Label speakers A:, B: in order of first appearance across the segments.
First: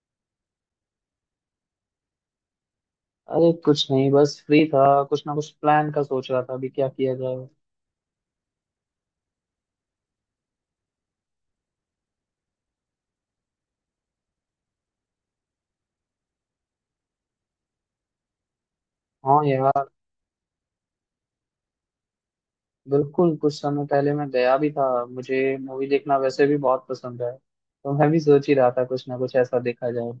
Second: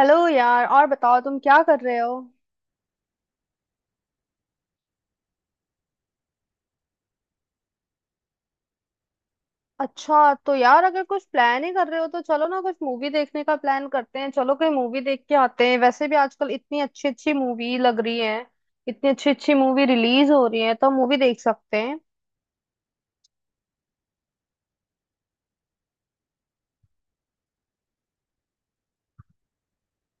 A: Hello यार, और बताओ तुम क्या कर रहे हो।
B: अरे कुछ नहीं, बस फ्री था। कुछ ना कुछ प्लान का सोच रहा था अभी क्या किया जाए।
A: अच्छा तो यार, अगर कुछ प्लान ही कर रहे हो तो चलो ना, कुछ मूवी देखने का प्लान करते हैं। चलो, कोई मूवी देख के आते हैं, वैसे भी आजकल इतनी अच्छी अच्छी मूवी लग रही है। इतनी अच्छी
B: हाँ
A: अच्छी मूवी
B: यार,
A: रिलीज हो रही है, तो मूवी देख सकते हैं।
B: बिल्कुल। कुछ समय पहले मैं गया भी था। मुझे मूवी देखना वैसे भी बहुत पसंद है, तो मैं भी सोच ही रहा था कुछ ना कुछ ऐसा देखा जाए।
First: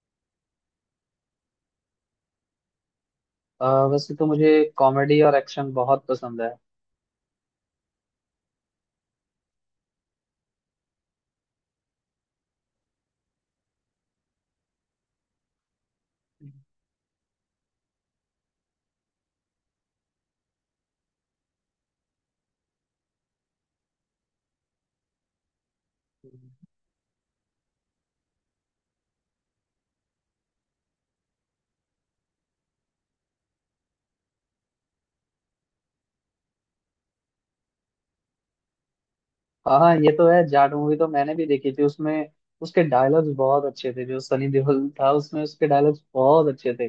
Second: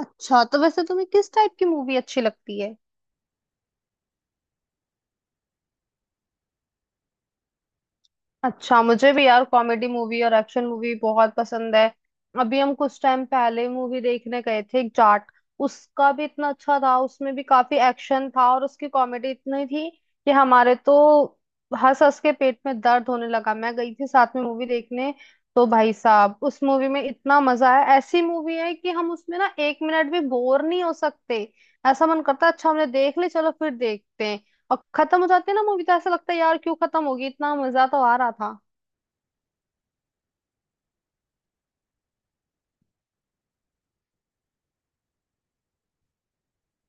A: अच्छा, तो वैसे तुम्हें किस टाइप की मूवी अच्छी लगती है?
B: वैसे तो मुझे कॉमेडी और एक्शन बहुत पसंद है।
A: अच्छा, मुझे भी यार कॉमेडी मूवी और एक्शन मूवी बहुत पसंद है। अभी हम कुछ टाइम पहले मूवी देखने गए थे, एक जाट। उसका भी इतना अच्छा था, उसमें भी काफी एक्शन था और उसकी कॉमेडी इतनी थी कि हमारे तो हंस हंस के पेट में दर्द होने लगा। मैं गई थी साथ में मूवी देखने, तो भाई साहब उस मूवी में इतना मजा आया, ऐसी मूवी है कि हम उसमें ना एक मिनट भी बोर नहीं हो सकते। ऐसा मन करता है अच्छा हमने देख ली, चलो फिर देखते हैं। और खत्म हो जाती है ना मूवी, तो ऐसा लगता है यार क्यों खत्म होगी, इतना मजा तो आ रहा था।
B: हाँ हाँ, ये तो है। जाट मूवी तो मैंने भी देखी थी। उसमें उसके डायलॉग्स बहुत अच्छे थे। जो सनी देओल था उसमें, उसके डायलॉग्स बहुत अच्छे थे।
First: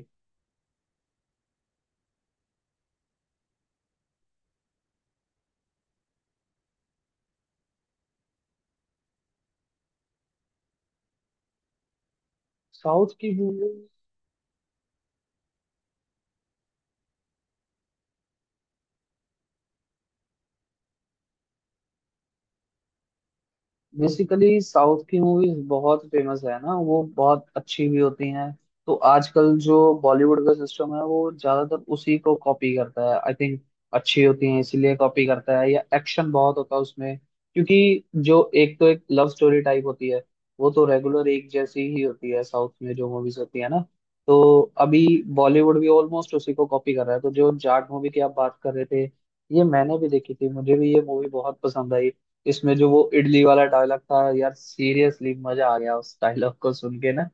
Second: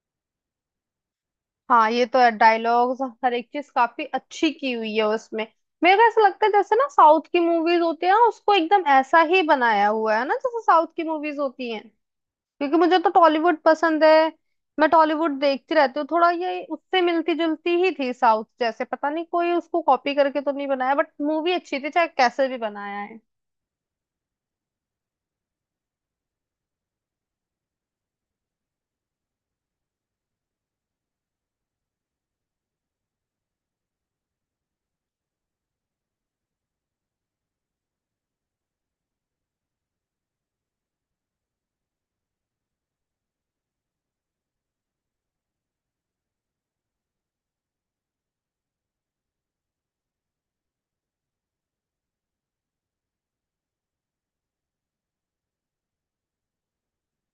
A: हाँ, ये तो है, डायलॉग्स हर एक चीज काफी अच्छी की हुई है उसमें। मेरे को ऐसा लगता है जैसे ना, साउथ की मूवीज होती है ना, उसको एकदम ऐसा ही बनाया हुआ है ना, जैसे साउथ की मूवीज होती हैं। क्योंकि मुझे तो
B: साउथ की
A: टॉलीवुड
B: मूवी।
A: पसंद है, मैं टॉलीवुड देखती रहती हूँ। थोड़ा ये उससे मिलती जुलती ही थी, साउथ जैसे। पता नहीं कोई उसको कॉपी करके तो नहीं बनाया, बट मूवी अच्छी थी, चाहे कैसे भी बनाया है।
B: बेसिकली साउथ की मूवीज बहुत फेमस है ना, वो बहुत अच्छी भी होती हैं। तो आजकल जो बॉलीवुड का सिस्टम है वो ज्यादातर उसी को कॉपी करता है, आई थिंक। अच्छी होती हैं इसीलिए कॉपी करता है, या एक्शन बहुत होता है उसमें। क्योंकि जो एक तो एक लव स्टोरी टाइप होती है, वो तो रेगुलर एक जैसी ही होती है साउथ में जो मूवीज होती है ना। तो अभी बॉलीवुड भी ऑलमोस्ट उसी को कॉपी कर रहा है। तो जो जाट मूवी की आप बात कर रहे थे, ये मैंने भी देखी थी। मुझे भी ये मूवी बहुत पसंद आई। इसमें जो वो इडली वाला डायलॉग था यार, सीरियसली मजा आ गया उस डायलॉग को सुन के ना।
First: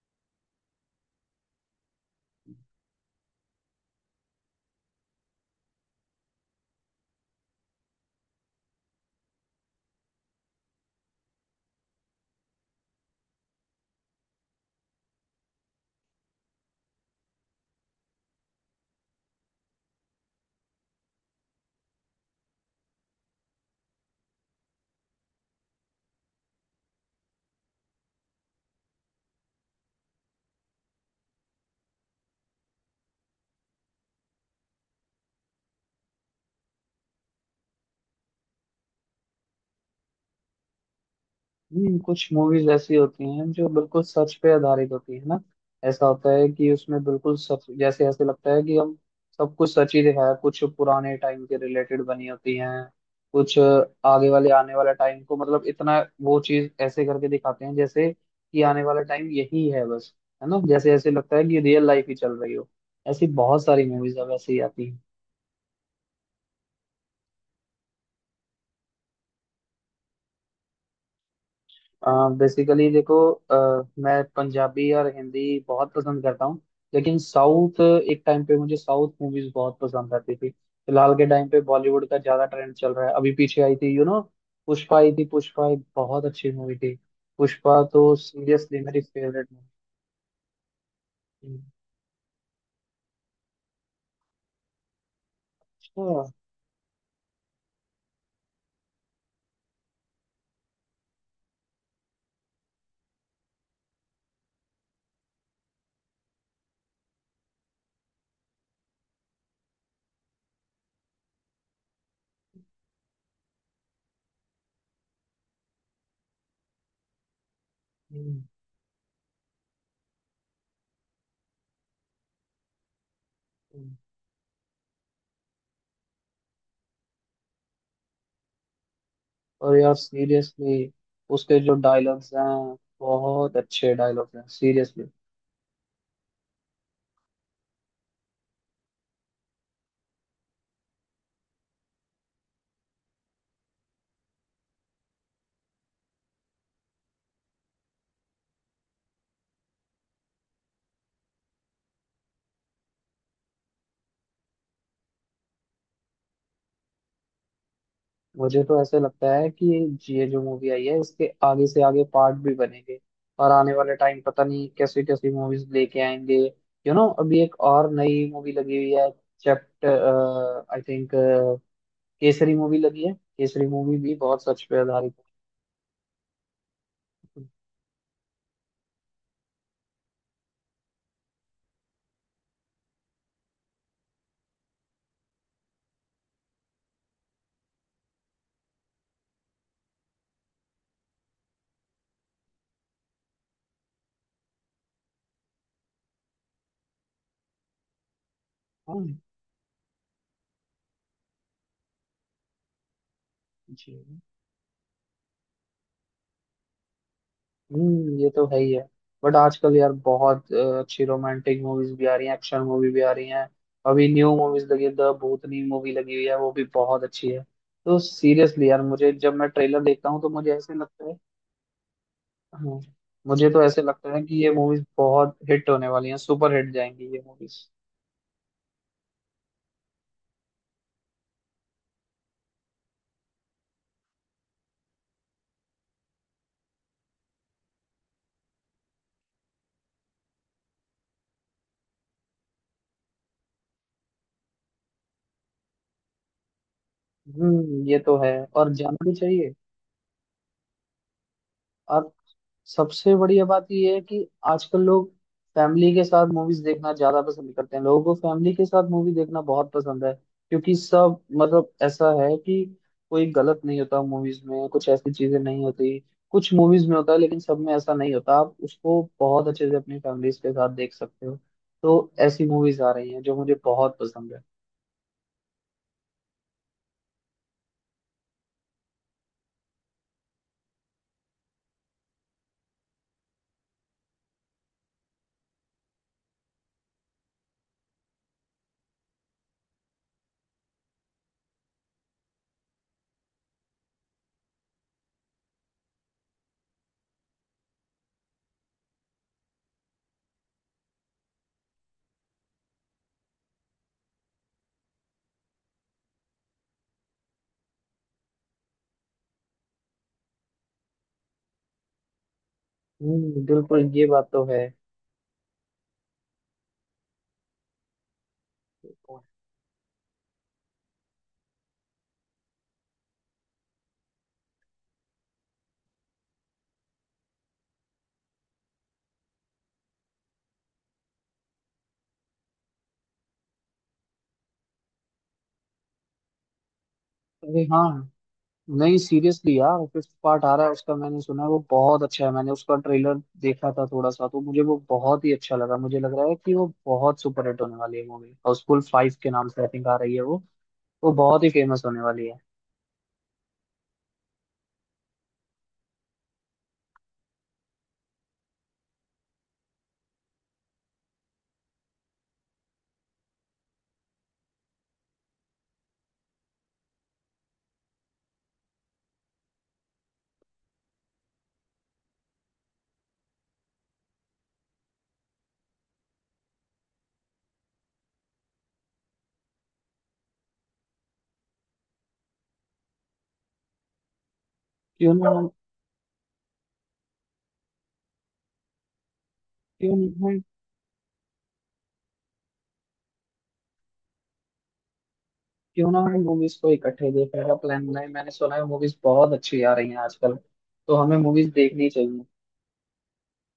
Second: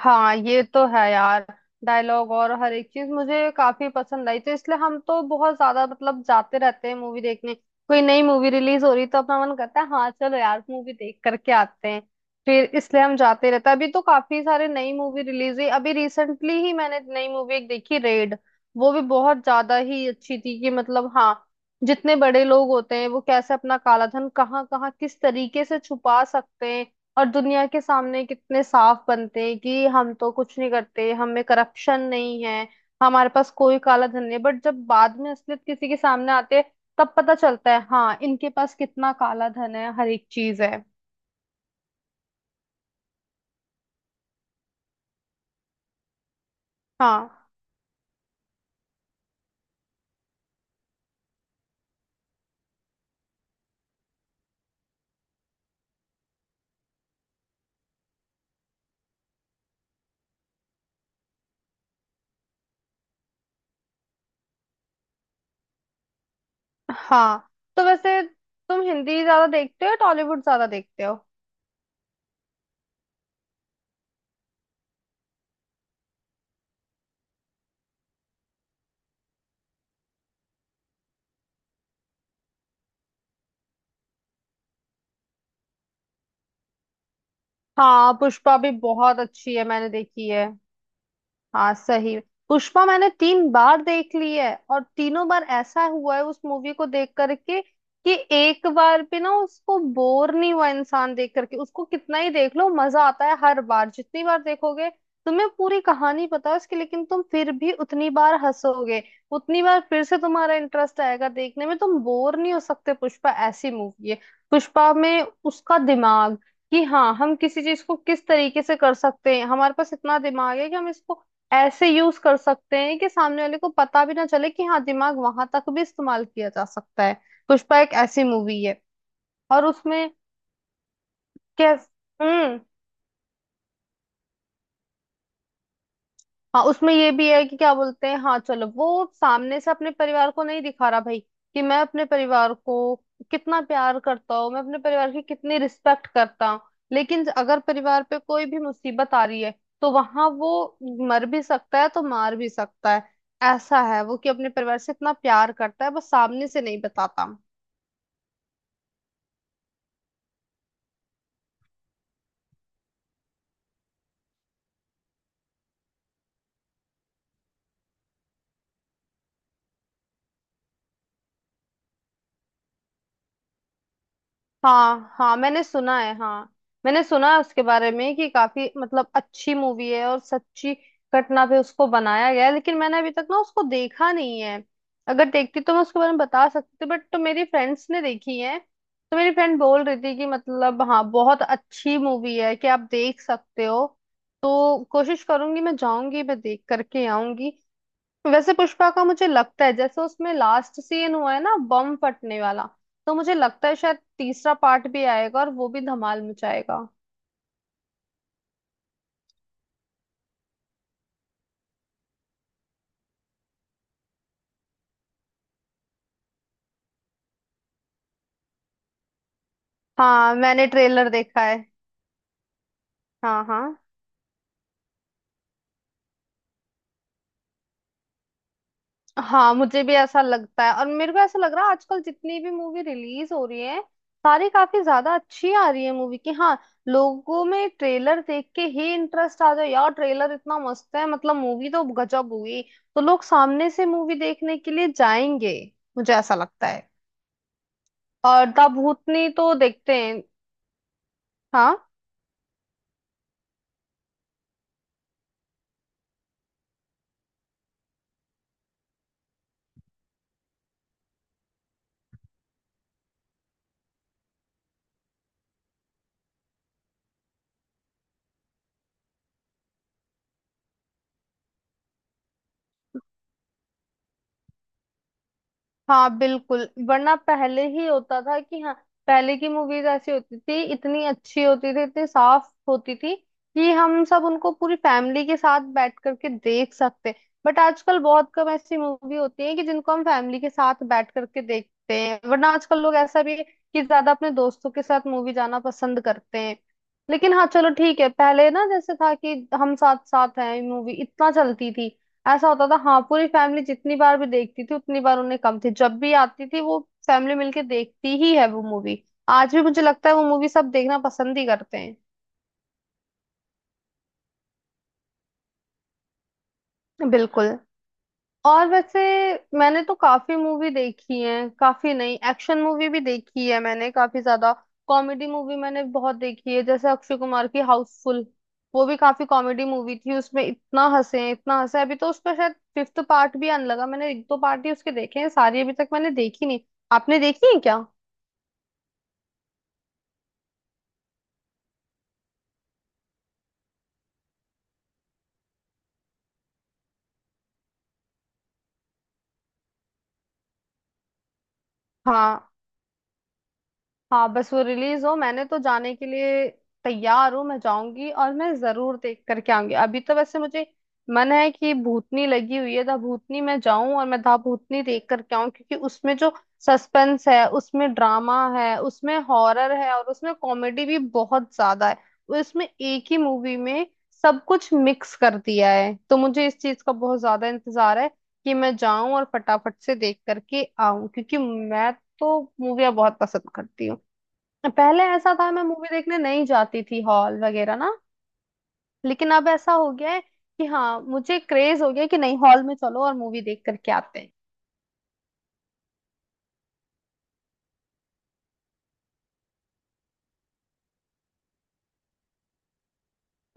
A: हाँ, ये तो है यार, डायलॉग और हर एक चीज मुझे काफी पसंद आई, तो इसलिए हम तो बहुत ज्यादा मतलब जाते रहते हैं मूवी देखने। कोई नई मूवी रिलीज हो रही तो अपना मन करता है हाँ चलो यार मूवी देख करके आते हैं, फिर इसलिए हम जाते रहते हैं। अभी तो काफी सारे नई मूवी रिलीज हुई, अभी रिसेंटली ही मैंने नई मूवी एक देखी, रेड। वो भी बहुत ज्यादा ही अच्छी थी कि, मतलब हाँ, जितने बड़े लोग होते हैं वो कैसे अपना काला धन कहाँ कहाँ किस तरीके से छुपा सकते हैं। और दुनिया के सामने कितने साफ बनते हैं कि हम तो कुछ नहीं करते, हमें करप्शन नहीं है, हमारे पास कोई काला धन नहीं। बट जब बाद में असलियत किसी के सामने आते हैं, तब पता चलता है हाँ, इनके पास कितना काला धन है, हर एक चीज है।
B: कुछ मूवीज ऐसी होती हैं जो बिल्कुल सच पे आधारित होती है ना। ऐसा होता है कि उसमें बिल्कुल
A: हाँ
B: सच जैसे, ऐसे लगता है कि हम सब कुछ सच ही दिखाया। कुछ पुराने टाइम के रिलेटेड बनी होती हैं, कुछ आगे वाले आने वाला टाइम को, मतलब इतना वो चीज ऐसे करके दिखाते हैं जैसे कि आने वाला टाइम यही है बस। है ना, जैसे ऐसे लगता है कि रियल लाइफ ही चल रही हो। ऐसी बहुत सारी मूवीज अब ऐसे ही आती हैं।
A: हाँ। तो वैसे तुम हिंदी ज्यादा देखते हो या टॉलीवुड ज्यादा देखते हो?
B: बेसिकली देखो, मैं पंजाबी और हिंदी बहुत पसंद करता हूँ। लेकिन साउथ, एक टाइम पे मुझे साउथ मूवीज बहुत पसंद आती थी। फिलहाल के टाइम पे बॉलीवुड का ज्यादा ट्रेंड चल रहा है। अभी पीछे आई थी यू नो, पुष्पा आई थी। पुष्पा एक बहुत अच्छी मूवी थी। पुष्पा
A: हाँ,
B: तो
A: पुष्पा भी
B: सीरियसली मेरी
A: बहुत
B: फेवरेट
A: अच्छी है, मैंने देखी है।
B: मूवी।
A: हाँ सही। पुष्पा मैंने तीन बार देख ली है, और तीनों बार ऐसा हुआ है
B: अच्छा।
A: उस मूवी को देख करके, कि एक बार भी ना उसको बोर नहीं हुआ इंसान देख करके। उसको कितना ही देख लो मजा आता है, हर बार जितनी बार देखोगे तुम्हें पूरी कहानी पता है उसकी, लेकिन तुम फिर भी उतनी बार हंसोगे, उतनी बार फिर से तुम्हारा इंटरेस्ट आएगा देखने में, तुम बोर नहीं हो सकते। पुष्पा ऐसी मूवी है। पुष्पा में उसका दिमाग, कि हाँ हम किसी चीज को किस
B: हम्म।
A: तरीके से कर सकते हैं, हमारे पास इतना दिमाग है कि हम इसको ऐसे यूज कर सकते हैं कि सामने वाले को
B: हम्म।
A: पता भी ना चले कि हाँ, दिमाग वहां तक भी इस्तेमाल किया जा सकता है। पुष्पा एक ऐसी मूवी है। और
B: और यार
A: उसमें
B: सीरियसली, उसके जो
A: कैस
B: डायलॉग्स हैं,
A: हम्म
B: बहुत अच्छे डायलॉग्स हैं सीरियसली।
A: हाँ, उसमें ये भी है कि क्या बोलते हैं, हाँ चलो, वो सामने से अपने परिवार को नहीं दिखा रहा भाई कि मैं अपने परिवार को कितना प्यार करता हूँ, मैं अपने परिवार की कितनी रिस्पेक्ट करता हूँ, लेकिन अगर परिवार पे कोई भी मुसीबत आ रही है तो वहां वो मर भी सकता है तो मार भी सकता है। ऐसा है वो कि अपने परिवार से इतना प्यार करता है, बस सामने से नहीं बताता।
B: मुझे तो ऐसे लगता है कि ये जो मूवी आई है इसके आगे से आगे पार्ट भी बनेंगे, और आने वाले टाइम पता नहीं कैसी कैसी मूवीज लेके आएंगे। यू नो, अभी एक और नई मूवी लगी हुई है, chapter I think. Kesari movie लगी है, केसरी मूवी भी बहुत सच पे आधारित
A: हाँ हाँ, मैंने सुना है। हाँ, मैंने सुना है
B: है।
A: उसके बारे में कि काफी मतलब अच्छी मूवी है और सच्ची घटना पे उसको बनाया गया है, लेकिन मैंने अभी तक ना उसको देखा नहीं है। अगर देखती तो मैं उसके बारे में बता सकती थी, बट तो मेरी फ्रेंड्स ने देखी है, तो मेरी फ्रेंड बोल रही थी कि मतलब हाँ बहुत अच्छी मूवी है, कि आप देख सकते हो। तो कोशिश करूंगी, मैं जाऊंगी, मैं देख करके आऊंगी। वैसे पुष्पा का
B: हाँ
A: मुझे लगता है जैसे उसमें लास्ट सीन हुआ है ना, बम फटने वाला, तो मुझे लगता है शायद
B: जी।
A: तीसरा पार्ट भी आएगा और वो भी धमाल मचाएगा।
B: ये तो है ही है। बट आजकल यार बहुत अच्छी रोमांटिक मूवीज भी आ रही हैं, एक्शन मूवी भी आ रही हैं। अभी न्यू मूवीज लगी है, द भूतनी मूवी लगी हुई है, वो भी बहुत अच्छी है। तो सीरियसली यार, मुझे जब मैं ट्रेलर देखता हूँ तो
A: हाँ,
B: मुझे
A: मैंने
B: ऐसे लगता
A: ट्रेलर
B: है,
A: देखा है।
B: हाँ,
A: हाँ
B: मुझे तो
A: हाँ।
B: ऐसे लगता है कि ये मूवीज बहुत हिट होने वाली हैं। सुपर हिट जाएंगी ये मूवीज।
A: हाँ, मुझे भी ऐसा लगता है, और मेरे को ऐसा लग रहा है आजकल जितनी भी मूवी रिलीज हो रही है, सारी काफी ज्यादा अच्छी आ रही है मूवी की, हाँ। लोगों में ट्रेलर देख के ही इंटरेस्ट आ जाए, यार ट्रेलर इतना मस्त है, मतलब मूवी तो गजब हुई, तो लोग सामने से मूवी देखने के लिए जाएंगे, मुझे ऐसा लगता है।
B: ये तो है।
A: और द
B: और जाना भी
A: भूतनी
B: चाहिए।
A: तो देखते हैं। हाँ।
B: और सबसे बढ़िया बात यह है कि आजकल लोग फैमिली के साथ मूवीज देखना ज्यादा पसंद करते हैं। लोगों को फैमिली के साथ मूवी देखना बहुत पसंद है, क्योंकि सब मतलब ऐसा है कि कोई गलत नहीं होता मूवीज में, कुछ ऐसी चीजें नहीं होती। कुछ मूवीज में होता है, लेकिन सब में ऐसा नहीं होता। आप उसको बहुत अच्छे से अपनी फैमिलीज के साथ देख सकते हो। तो ऐसी मूवीज आ रही हैं जो मुझे बहुत पसंद है।
A: हाँ, बिल्कुल, वरना पहले ही होता था कि हाँ, पहले की मूवीज ऐसी होती थी, इतनी अच्छी होती थी, इतनी साफ होती थी कि हम सब उनको पूरी फैमिली के साथ बैठ करके देख सकते। बट आजकल बहुत कम ऐसी मूवी होती है कि जिनको हम फैमिली के साथ बैठ करके देखते हैं, वरना आजकल लोग ऐसा भी है कि ज्यादा अपने दोस्तों के साथ मूवी जाना पसंद करते हैं। लेकिन हाँ, चलो ठीक है, पहले ना जैसे था कि हम साथ साथ हैं मूवी, इतना चलती थी, ऐसा होता था। हाँ, पूरी फैमिली जितनी बार भी देखती थी उतनी बार उन्हें कम थी, जब भी आती थी वो फैमिली मिलके देखती ही है वो मूवी, आज भी मुझे लगता है वो मूवी सब देखना पसंद ही करते हैं।
B: बिल्कुल, ये बात तो है।
A: बिल्कुल। और वैसे, मैंने तो काफी मूवी देखी है, काफी नहीं, एक्शन मूवी भी देखी है मैंने काफी ज्यादा, कॉमेडी मूवी मैंने बहुत देखी है, जैसे अक्षय कुमार की हाउसफुल, वो भी काफी कॉमेडी मूवी थी, उसमें इतना हंसे इतना हंसे। अभी तो उसका शायद फिफ्थ पार्ट भी आने लगा, मैंने एक दो पार्ट ही उसके देखे हैं, सारी अभी तक मैंने देखी नहीं। आपने देखी है
B: अरे
A: क्या?
B: हाँ, नहीं सीरियसली यार, फिफ्थ पार्ट आ रहा है उसका, मैंने सुना है वो बहुत अच्छा है। मैंने उसका ट्रेलर देखा था थोड़ा सा, तो मुझे वो बहुत ही अच्छा लगा। मुझे लग रहा है कि वो बहुत सुपर हिट होने वाली है मूवी। हाउसफुल फाइव के नाम से आई थिंक आ रही है वो। वो बहुत ही फेमस होने वाली है।
A: हाँ। हाँ, बस वो रिलीज हो, मैंने तो जाने के लिए तैयार हूँ, मैं जाऊंगी और मैं जरूर देख करके आऊंगी। अभी तो वैसे मुझे मन है कि भूतनी लगी हुई है दा भूतनी, मैं जाऊं और मैं दा भूतनी देख करके आऊं, क्योंकि उसमें जो सस्पेंस है, उसमें ड्रामा है, उसमें हॉरर है और उसमें कॉमेडी भी बहुत ज्यादा है, उसमें एक ही मूवी में सब कुछ मिक्स कर दिया है। तो मुझे इस चीज का बहुत ज्यादा इंतजार है कि मैं जाऊं और फटाफट से देख करके आऊं, क्योंकि मैं तो मूवियाँ बहुत पसंद करती हूँ। पहले
B: क्यों ना
A: ऐसा
B: हम
A: था मैं मूवी देखने नहीं जाती थी हॉल वगैरह ना, लेकिन अब ऐसा हो
B: क्यों ना
A: गया है
B: हम
A: कि हाँ, मुझे क्रेज हो गया कि नहीं, हॉल में चलो और मूवी देख करके आते हैं।
B: क्यों ना हम मूवीज को इकट्ठे देखने का प्लान बनाए। मैंने सुना है मूवीज बहुत अच्छी आ रही हैं आजकल, तो हमें मूवीज देखनी चाहिए।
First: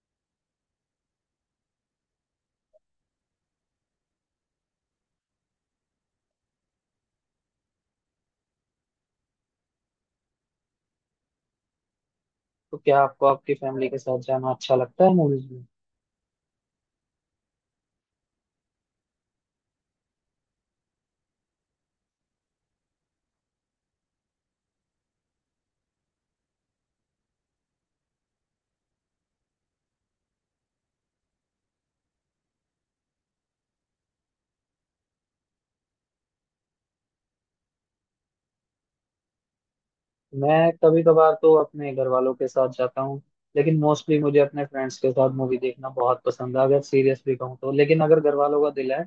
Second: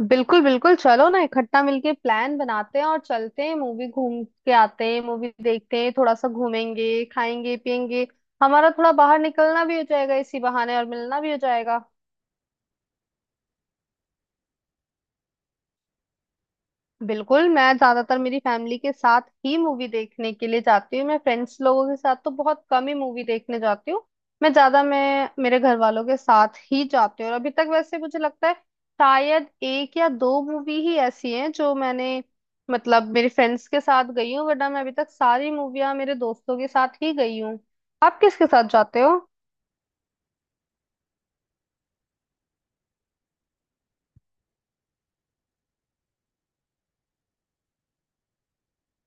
A: बिल्कुल बिल्कुल, चलो ना इकट्ठा मिलके प्लान बनाते हैं और चलते हैं मूवी, घूम के आते हैं, मूवी देखते हैं, थोड़ा सा घूमेंगे खाएंगे पियेंगे, हमारा थोड़ा बाहर निकलना भी हो जाएगा इसी बहाने, और मिलना भी हो जाएगा।
B: तो क्या आपको आपकी फैमिली के साथ जाना अच्छा लगता है मूवीज?
A: बिल्कुल, मैं ज्यादातर मेरी फैमिली के साथ ही मूवी देखने के लिए जाती हूँ, मैं फ्रेंड्स लोगों के साथ तो बहुत कम ही मूवी देखने जाती हूँ। मैं मेरे घर वालों के साथ ही जाती हूँ, और अभी तक वैसे मुझे लगता है शायद एक या दो मूवी ही ऐसी हैं जो मैंने मतलब मेरे फ्रेंड्स के साथ गई हूँ, वरना मैं अभी तक सारी मूवियाँ मेरे दोस्तों के साथ ही गई हूँ। आप किसके साथ जाते हो?
B: मैं कभी कभार तो अपने घर वालों के साथ जाता हूँ, लेकिन मोस्टली मुझे अपने फ्रेंड्स के साथ मूवी देखना बहुत पसंद है, अगर सीरियसली कहूँ तो। लेकिन अगर घर वालों का दिल है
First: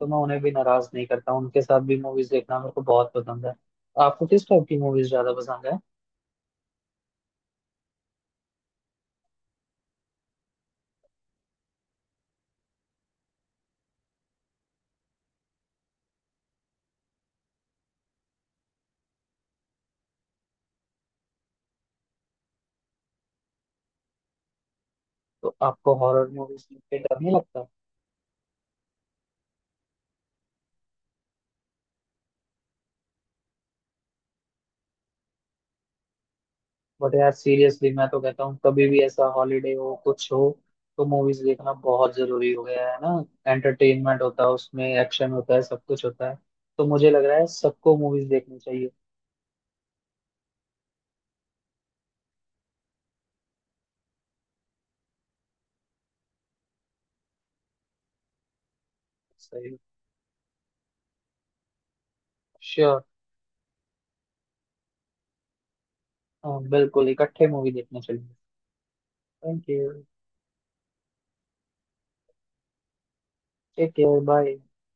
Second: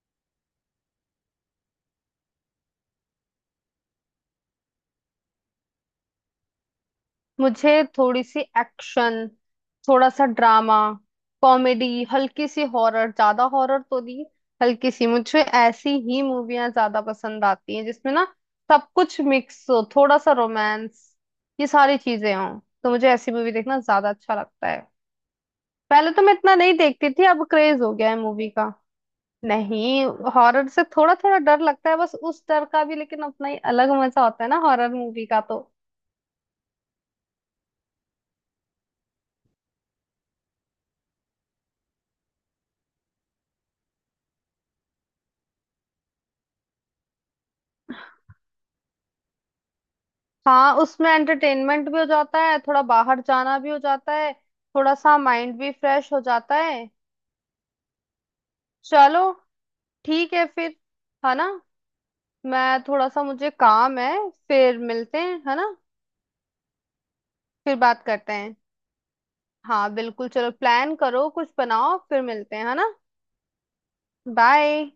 B: तो मैं उन्हें भी नाराज नहीं करता हूँ। उनके साथ भी मूवीज देखना मेरे को बहुत पसंद है। आपको किस टाइप की मूवीज ज्यादा पसंद है?
A: मुझे थोड़ी सी एक्शन, थोड़ा सा ड्रामा, कॉमेडी, हल्की सी हॉरर, ज्यादा हॉरर तो नहीं, हल्की सी, मुझे ऐसी ही मूवियां ज्यादा पसंद आती हैं जिसमें ना सब कुछ मिक्स हो, थोड़ा सा रोमांस, ये सारी चीजें हों, तो मुझे ऐसी मूवी देखना ज्यादा अच्छा लगता है।
B: तो आपको
A: पहले तो
B: हॉरर
A: मैं इतना
B: मूवीज
A: नहीं
B: देख के
A: देखती
B: डर
A: थी,
B: नहीं
A: अब
B: लगता?
A: क्रेज हो गया है मूवी का। नहीं, हॉरर से थोड़ा थोड़ा डर लगता है, बस उस डर का भी लेकिन अपना ही अलग मजा होता है ना हॉरर मूवी का तो।
B: बट यार सीरियसली, मैं तो कहता हूँ कभी भी ऐसा हॉलीडे हो, कुछ हो, तो मूवीज देखना बहुत जरूरी हो गया है ना। एंटरटेनमेंट होता है, उसमें एक्शन होता है, सब कुछ होता है। तो मुझे लग रहा है सबको मूवीज देखनी चाहिए।
A: हाँ, उसमें एंटरटेनमेंट भी हो जाता है, थोड़ा बाहर जाना भी हो जाता है, थोड़ा सा माइंड भी फ्रेश हो जाता है। चलो
B: सही।
A: ठीक है फिर, है ना। मैं,
B: श्योर।
A: थोड़ा सा मुझे काम है, फिर मिलते हैं, है ना।
B: बिल्कुल, इकट्ठे मूवी
A: फिर
B: देखने
A: बात करते
B: चलेंगे।
A: हैं।
B: Thank you.
A: हाँ बिल्कुल, चलो प्लान करो कुछ बनाओ, फिर मिलते हैं, है ना।
B: Take care, bye.
A: बाय।